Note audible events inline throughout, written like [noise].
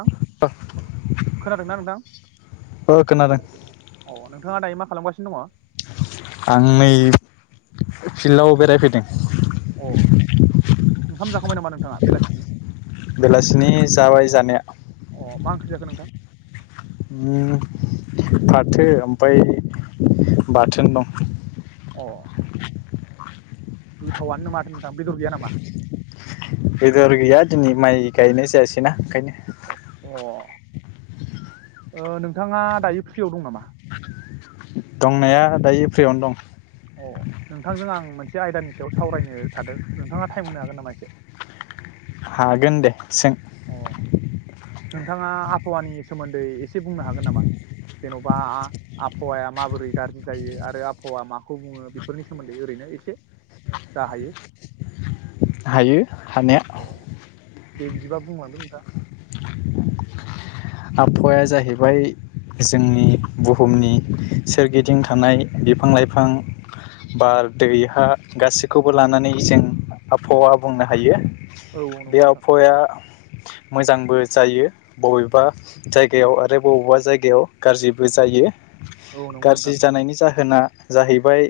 औ खोनादोंना नोंथां ओ खोनादों अ नोंथाङा दायो मा खालामगासिनो दङ? आं नै फिल्डआव बेरायफैदों। अ ओंखाम जाखांबाय नामा नोंथाङा बेलासिनि? बेलासिनि जाबाय जानाया अ मा ओंख्रि जाखो नोंथां? ओम फाथो ओमफ्राय बाथोन दं। अ गोथावनो माथो नोंथां बेदर गैया नामा? बेदर गैया दिनै माइ गायनाय जायासैना ओंखायनो अ ओ नोंथाङा दायो फ्रियाव दं नामा? दंनाया दायो फ्रिआवनो दं। अ नोंथांजों आं मोनसे आयदानि सायाव सावरायनो सान्दों नोंथाङा टाइम होनो हागोन नामा एसे? हागोन दे सों। अ नोंथाङा आबहावानि सोमोन्दै एसे बुंनो हागोन नामा जेन'बा आबहावाया माबोरै गाज्रि जायो आरो आबहावा माखौ बुङो बेफोरनि सोमोन्दै ओरैनो एसे जा हायो? हायो अ हानाया। दे बिदि बिदिबा बुंलांदो नोंथाङा। आबहावाया जाहैबाय जोंनि बुहुमनि सोरगिदिं थानाय बिफां-लाइफां, बार, दै, हा गासैखौबो लानानै जों आबहावा बुंनो हायो। औ औ नंगौ बे नोंथां आबहावाया मोजांबो जायो बबेबा जायगायाव आरो बबेबा जायगायाव गाज्रिबो जायो। औ नंगौ नोंथां गाज्रि जानायनि जाहो होना जाहैबाय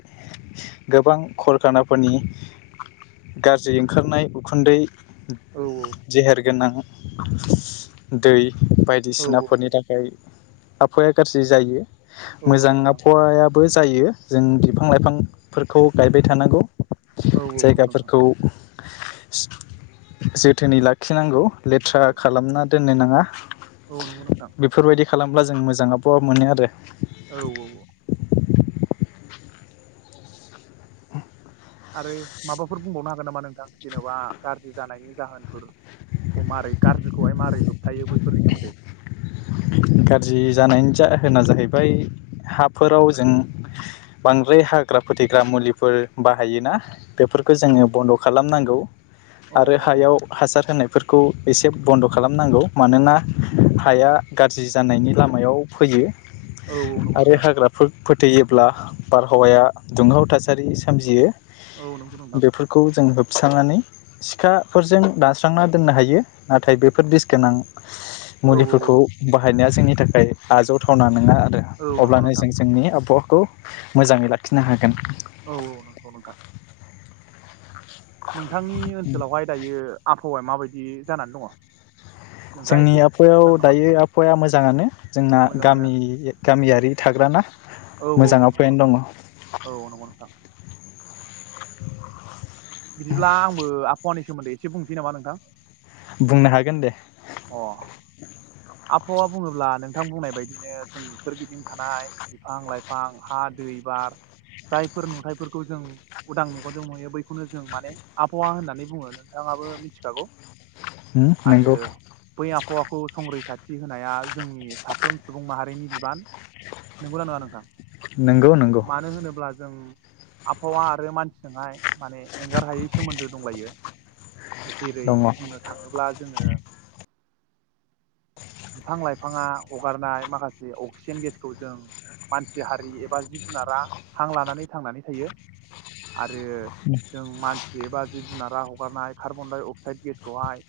गोबां खरखानाफोरनि गाज्रि ओंखारनाय उखुन्दै औ जेहेरगोनां दै औ बायदिसिनाफोरनि थाखाय आबफाया गाज्रि जायो। औ मोजां नंगौ नोंथां आबहावाया बो जायो जों बिफां लाइफांफोरखौ गायबाय थानांगौ। औ औ नंगौ नोंथां जायगाफोरखौ जोथोनै लाखिनांगौ लेथ्रा खालामना दोननो नाङा। औ नंगौ नोंथां बेफोरबायदि खालामब्ला जों मोजां आबहावा मोनो आरो। औ- औ -औ। आरो माबाफोर बुंबावनो हागोन नामा नोंथां? जेन'बा गाज्रि जानायनि जाहोनफोरखौ। मारै गाज्रिखौहाय मारै होबथायो बैफोरनि सोमोन्दै। गाज्रि जानायनि जाहोना जाहैबाय हाफोराव, जों बांद्राय हाग्रा फोथैग्रा मुलिफोर बाहायोना बेफोरखौ जोङो बन्द' खालामनांगौ। औ आरो औ औ हायाव हासार होनाय फोरखौ एसे बन्द' खालामनांगौ मानोना हाया गाज्रि जानायनि लामायाव फैयो। औ औ नंगौ आरो नोंथां हाग्राफोर फोथैयोब्ला बारहावाया दुंहाव थासारि सोमजियो। औ नंगौ नोंथां बेफोरखौ जों होब थिखांनानै सिखाफोरजों दानस्रांना दोननो हायो नाथाय बेफोर बिस गोनां औ मुलिफोरखौ औ बाहायनाया जोंनि थाखाय आजावथावना नङा। औ नंगौ अब्लानो नोंथां जों जोंनि आबहावा खौ मोजाङै लाखिनो हागोन। औ औ नंगौ नोंथां नोंथांनि ओनसोलावहाय दायो आबहावाया माबायदि। दि जानानै दङ। नोंथाङा जोंनि एसे आबहायाव खोन्थानो हागोन नामा दायो आबहावाया मोजाङानो, जोंना मोजाङानो गामि गामियारि थाग्राना औ औ मोजां नंगौ नोंथां आबहायानो दङ। औ नंगौ नोंथां बिदिब्ला आंबो आबहावानि सोमोन्दै एसे बुंनोसै नामा नोंथां? बुंनो हागोन दे। अ। आबहावा बुङोब्ला नोंथां बुंनाय बायदिनो जोंनि सोरगिदिं थानाय बिफां -लाइफां हा दै बार जायफोर नुथाइफोरखौ जों उदां मेगनजों नुयो बैखौनो जों माने आबहावा होननानै बुङो नोंथाङाबो मिथिखागौ। उम आरो नंगौ बै आबहावाखौ संरैत रैखाथि होनाया जोंनि साफ्रोम सुबुं माहारिनि बिबान नंगौना नोंङा नोंथां? नंगौ नंगौ मानो होनोब्ला जों आबहावा आरो मानसिजोंहाय माने एंगार हायै सोमोन्दो दंलायो। जेरै दङ बुंनो थाङोब्ला जोङो। बिफां लाइफ फाङा हगारनाय माखासे अक्सिजेन गेसखौ जों मानसि हारि एबा जिब जुनारा हां लानानै थांनानै थायो। आरो जों मानसि एबा जिब जुनारा हगारनाय। कार्बन डाइ अक्साइद गेसखौहाय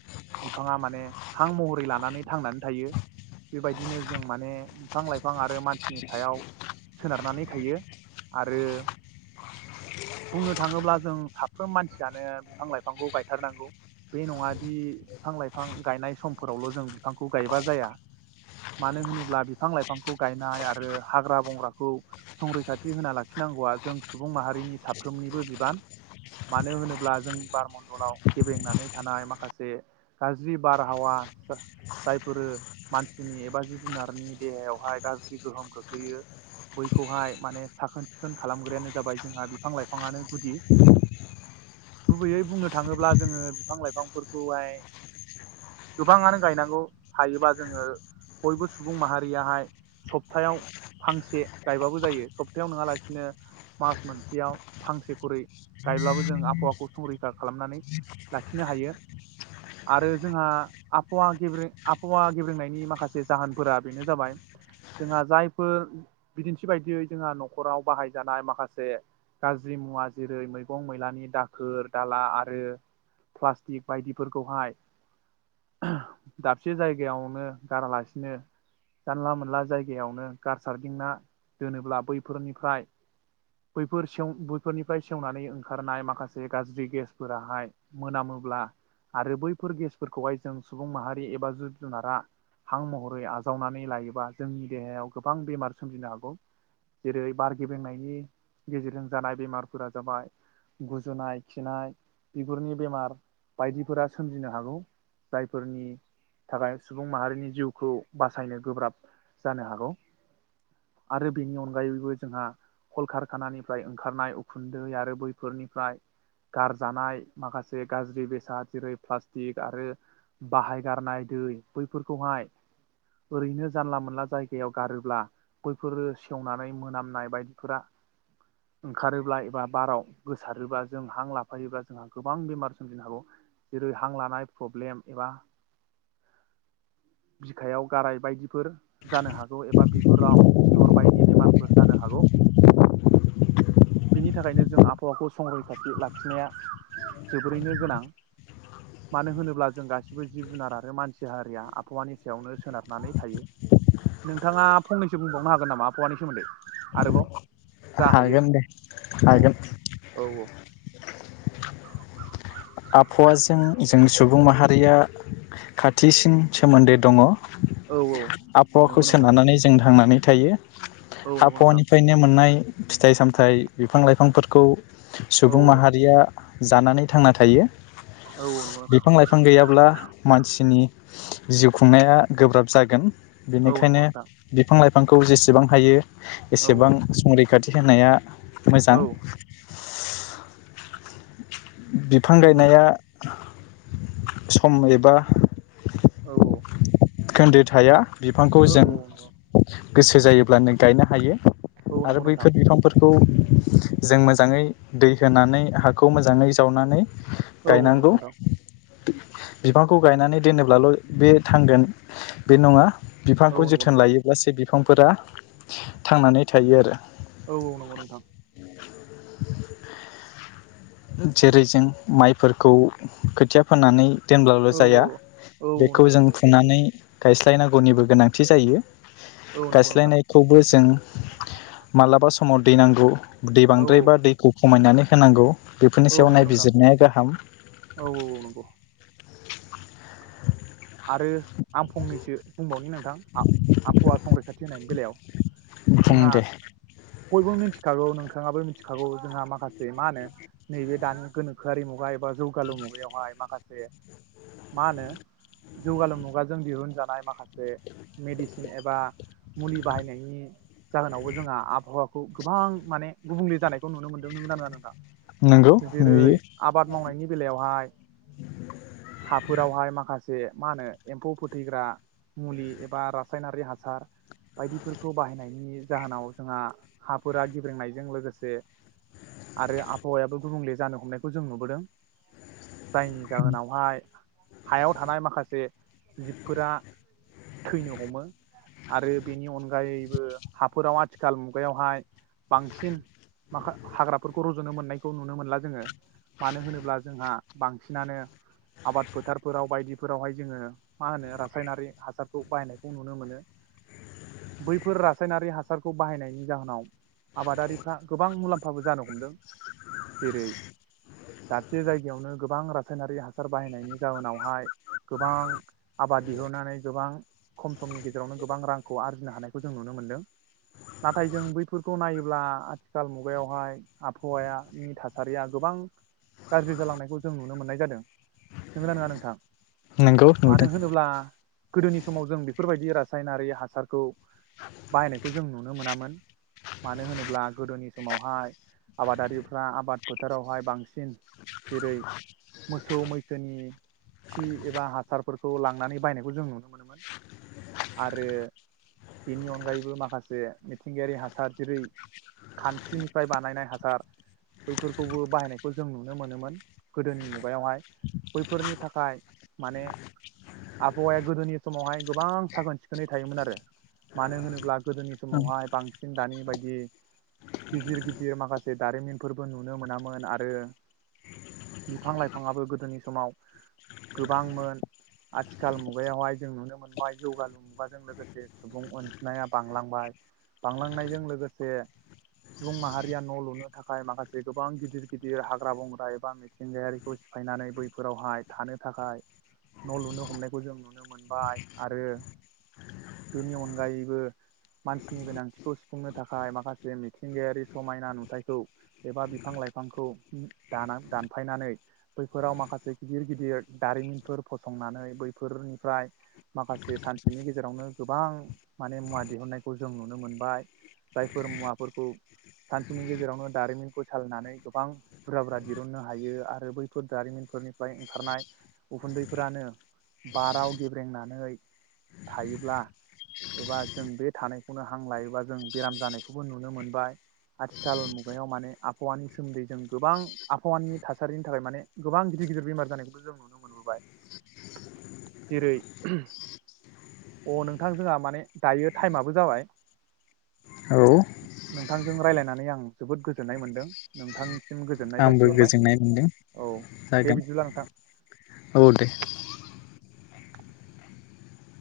बिफाङा माने हां महरै लानानै। थांनानै थायो। बेबायदिनो जों माने बिफां लाइफां आरो मानसिनि सायाव सोनारनानै थायो। आरो बुंनो थाङोब्ला जों साब साफ्रोम मानसियानो बिफां लाइफांखौ गायथारनांगौ। बे नङादि बिफां लाइफां गायनाय समफोरावल जों बिफांखौ गायबा जाया मानो होनोब्ला? बिफां लाइफांखौ गायनाय आरो हाग्रा बंग्राखौ संरैखाथि होना लाखिनांगौआ जों सुबुं माहारिनि साफ्रोमनिबो बिबान मानो होनोब्ला जोंनि बारमणडलाव गेबेंनानै थानाय माखासे गाज्रि बारहावा [inaudible] जायफोरो मानसिनि एबा जिब जुनारनि देहायावहाय गाज्रि गोहोम खोख्लैयो, बैखौहाय माने साखोन सिखोन खालामग्रायानो जाबाय जोंहा बिफां लाइफाङानो गुदि। गुबैयै बुंनो थाङोब्ला जोङो बिफां लाइफांफोरखौहाय गोबाङानो गायनांगौ। हायोबा जोङो बयबो सुबुं माहारियाहाय सप्तायाव फांसे गायबाबो जायो सप्तायाव नङालासिनो मास मोनसेयाव फांसे खरै गायब्लाबो जों आबहावाखौ संरैखा खालामनानै लाखिनो हायो आरो जोंहा आबहावा गेब्रे आबहावा गेब्रेनायनि माखासे जाहोनफोरा बेनो जाबाय जोंहा जायफोर बिदिन्थि बायदियै जोंहा नखराव बाहायजानाय माखासे गाज्रि मुवा जेरै मैगं मैलानि दाखोर दाला आरो प्लास्टिक बायदिफोरखौहाय दाबसे जायगायावनो गारालासिनो जानला मोनला जायगायावनो गारसारदिंना दोनोब्ला बैफोरनिफ्राय बैफोर सेव बैफोरनिफ्राय सेवनानै ओंखारनाय माखासे गाज्रि गेसफोराहाय मोनामोब्ला आरो बैफोर गेसफोरखौहाय जों सुबुं माहारि हारि एबा जिब जुनारा हां महरै आजावनानै लायोबा जोंनि देहायाव गोबां बेमार सोमजिनो हागौ जेरै बारगेबेंनायनि गेजेरजों जानाय बेमारफोरा जाबाय गुजुनाय खिनाय बिगुरनि बेमार बायदिफोरा सोमजिनो हागौ जायफोरनि थाखाय सुबुं माहारिनि जिउखौ बासायनो गोब्राब जानो हागौ आरो बेनि अनगायैबो जोंहा कलकारखानानिफ्राय ओंखारनाय उखुन्दै आरो बैफोरनिफ्राय गारजानाय माखासे गाज्रि बेसाद जेरै प्लास्टिक आरो बाहाय गारनाय दै बैफोरखौहाय ओरैनो जानला मोनला जायगायाव गारोब्ला बैफोरो सेवनानै मोनामनाय बायदिफोरा ओंखारोब्ला एबा बाराव गोसारोब्ला जों हां लाफायोबब्ला जोंहा गोबां बेमार सोमजिनो हागौ जेरै हां लानाय प्रब्लेम एबा बिखायाव गाराय बायदिफोर जानो हागौ एबा बिगुराव सिथर बायदि बेमारफोर जानो हागौ बेनि थाखायनो जों आबहावाखौ संरैखाथि लाखिनाया जोबोरैनो गोनां मानो होनोब्ला जों गासिबो जिब जुनार आरो मानसि हारिया आबहावानि सायावनो सोनारनानै थायो नोंथाङा फंनैसो बुंबावनो हागोन नामा आबहावानि सोमोन्दै आरोबाव जा हायो हागोनदे अ औ हागोन औ [unintelligible] आबहावाजों जों सुबुं माहारिया खाथिसिन सोमोन्दो दङ औ औ आबहावाखौ नंगौ नोंथां सोनारनानै जों थांनानै थायो औ नंगौ नोंथां आबहावानिफ्रायनो मोननाय फिथाइ सामथाइ बिफां लाइफांफोरखौ औ सुबुं माहारिया जानानै थांना थायो औ नंगौ नोंथां बिफां लाइफां गैयाब्ला मानसिनि जिउ खुंनाया गोब्राब जागोन औ नंगौ बेनिखायनो नोंथां बिफां लाइफ फांखौ जेसेबां हायो औ एसेबां औ संरै गाथि खानाया मोजां औ बे फां नंगौ गायनाया नोंथां सम एबा औ कोन्दो थाया। बिफांखौ औ जों नंगौ गोसो जायोब्लानो गायनो हायो। औ आरो नंगौ नोंथां बैफोर बिफांफोरखौ जों मोजाङै दै होनानै हाखौ मोजाङै जावनानै औ औ नंगौ गायनांगौ। नोंथां बिफांखौ गायनानै दोनोब्लाल बे थांगोन बे नङा। औ बिफांखौ नंगौ जोथोन नोंथां लायोब्लासो बिफांफोरा थांनानै थायो आरो। औ-औ नंगौ नोंथां। [inaudible] जेरै जों माइफोरखौ खोथिया फोनानै दोनब्लाल औ जाया औ बेखौ नंगौ जों नोंथां फुनानै गायस्लायनांगौनिबो गोनांथि जायो। औ नंगौ नोंथां गायस्लायनायखौबो जों मालाबा सम समाव दै नांगौ दै औ बांद्रायबा दैखौ खमायनानै होनांगौ। बेफोरनि औ सायाव नंगौ नोंथां नायबिजिरनाया गाहाम। औ औ औ नंगौ आरो आं फंनैसो बुंबावनि नोंथां आबहावा संरैखाथि होनायनि बेलायाव। बुं जोंहा दे। बयबो मिथिखागौ नोंथाङाबो मिथिखागौ जोंहा माखासे मा होनो नैबे दानि गोनोखोआरि मुगा एबा जौगालु मुगायावहाय माखासे मा होनो जौगालु मुगाजों दिहुनजानाय माखासे मेडिसिन एबा मुलि बाहायनायनि जाहोनावबो जोंहा आबहावाखौ गोबां माने गुबुंले जानायखौ नुनो मोनदों नंगौनां नङा नंगौ नोंथां। जेरै नुयो आबाद मावनायनि बेलायावहाय हाफोरावहाय माखासे से मा होनो एम्फौ फोथैग्रा मुलि एबा रासायनारि हासार बायदिफोरखौ बाहायनायनि जाहोनाव जोंहा हाफोरा गेब्रेंनायजों लोगोसे आरो आबहावायाबो गुबुंले जानो हमनायखौ जों नुबोदों। जायनि जाहोनावहाय हायाव थानाय माखासे जिबफोरा थैनो हमो आरो बेनि अनगायैबो हाफोराव आथिखाल मुगायावहाय बांसिन माख हाग्राफोरखौ रजनो मोननायखौ नुनो मोनला जोङो मानो होनोब्ला जोंहा बांसिनानो आबाद फोथारफोराव बायदिफोरावहाय जोङो मा होनो रासायनारि हासारखौ बाहायनायखौ नुनो मोनो बैफोर रासायनारि हासारखौ बाहायनायनि जाहोनाव आबादारिफ्रा गोबां मुलाम्फाबो जानो हमदों। जेरै दाबसे जायगायावनो गोबां रासायनारि हासार बाहायनायनि जाहोनावहाय गोबां आबाद दिहुननानै गोबां खम समनि गेजेरावनो गोबां रांखौ आरजिनो हानायखौ जों नुनो मोनदों। नाथाय जों बैफोरखौ नायोब्ला आथिखाल मुगायावहाय आबहावानि थासारिया गोबां गाज्रि जालांनायखौ जों नुनो मोननाय जादों नंगोना नङा नोंथां? नंगौ मानो नुदों होनोब्ला गोदोनि समाव जों बेफोरबायदि रासायनारि हासारखौ बाहायनायखौ जों नुनो मोनामोन मानो होनोब्ला गोदोनि समावहाय आबादारिफ्रा आबाद फोथारावहाय बांसिन जेरै मोसौ मैसोनि खि एबा हासारफोरखौ लांनानै बायनायखौ जों नुनो मोनोमोन आरो बेनि अनगायैबो माखासे मिथिंगायारि हासार जेरै खान्ट्रिनिफ्राय बानायनाय हासार बैफोरखौबो बाहायनायखौ जों नुनो मोनोमोन गोदोनि मुगायावहाय बैफोरनि थाखाय माने आबहावाया गोदोनि समावहाय गोबां साखोन सिखोनै थायोमोन आरो मानो होनोब्ला गोदोनि औ समावहाय बांसिन दानि बायदि गिदिर-गिदिर माखासे दारिमिनफोरबो नुनो मोनामोन आरो बिफां लाइफाङआो गोदोनि समाव गोबांमोन आथिखाल मुगायावहाय जों नुनो मोनबाय जौगालु मुगाजों लोगोसे सुबुं अनजिमा बांलांबाय बांलांनायजों लोगोसे सुबुं माहारिया न लुनो थाखाय माखासे गोबां गिदिर-गिदिर हाग्रा बंग्रा एबा मिथिंगायारिखौ सिफायनानै बैफोरावहाय थानो थाखाय न' लुनो हमनायखौ जों नुनो मोनबाय आरो बेनि अनगायैबो मानसिनि गोनांथिखौ सुफुंनो थाखाय माखासे मिथिंगायारि समायना नुथायखौ एबा बिफां लाइफांखौ दान दानफायनानै बैफोराव माखासे गिदिर गिदिर दारिमिनफोर फसंनानै बैफोरनिफ्राय माखासे सानसेनि गेजेरावनो गोबां माने मुवा दिहुननायखौ जों नुनो मोनबाय जायफोर मुवाफोरखौ सानसेनि गेजेरावनो दारिमिनखौ सालियनानै गोबां बुरजा बुरजा दिहुननो हायो आरो बैफोर दारिमिनफोरनि ओंखारनाय उखुन्दैफोरानो बाराव गेब्रेंनानै थायोब्ला एबा जों बे थानायखौनो हां लायोबा जों बेराम जानायखौबो नुनो मोनबाय आथिखाल मुगायाव माने आबहावानि सोमोन्दै जों गोबां आबहावानि थासारिनि थाखाय माने गोबां गिदिर गिदिर गिदिर बेमार जानायखौथ' जों नुनो मोनबोबाय जेरै अ नोंथांजोंहा माने दायो टाइमाबो जाबाय नोंथांजों रायलायनानै आं जोबोद गोजोननाय मोनदों नोंथां। आंबो गोजोननाय मोनदों दे बिदिब्ला नोंथां जादों औ दे‌।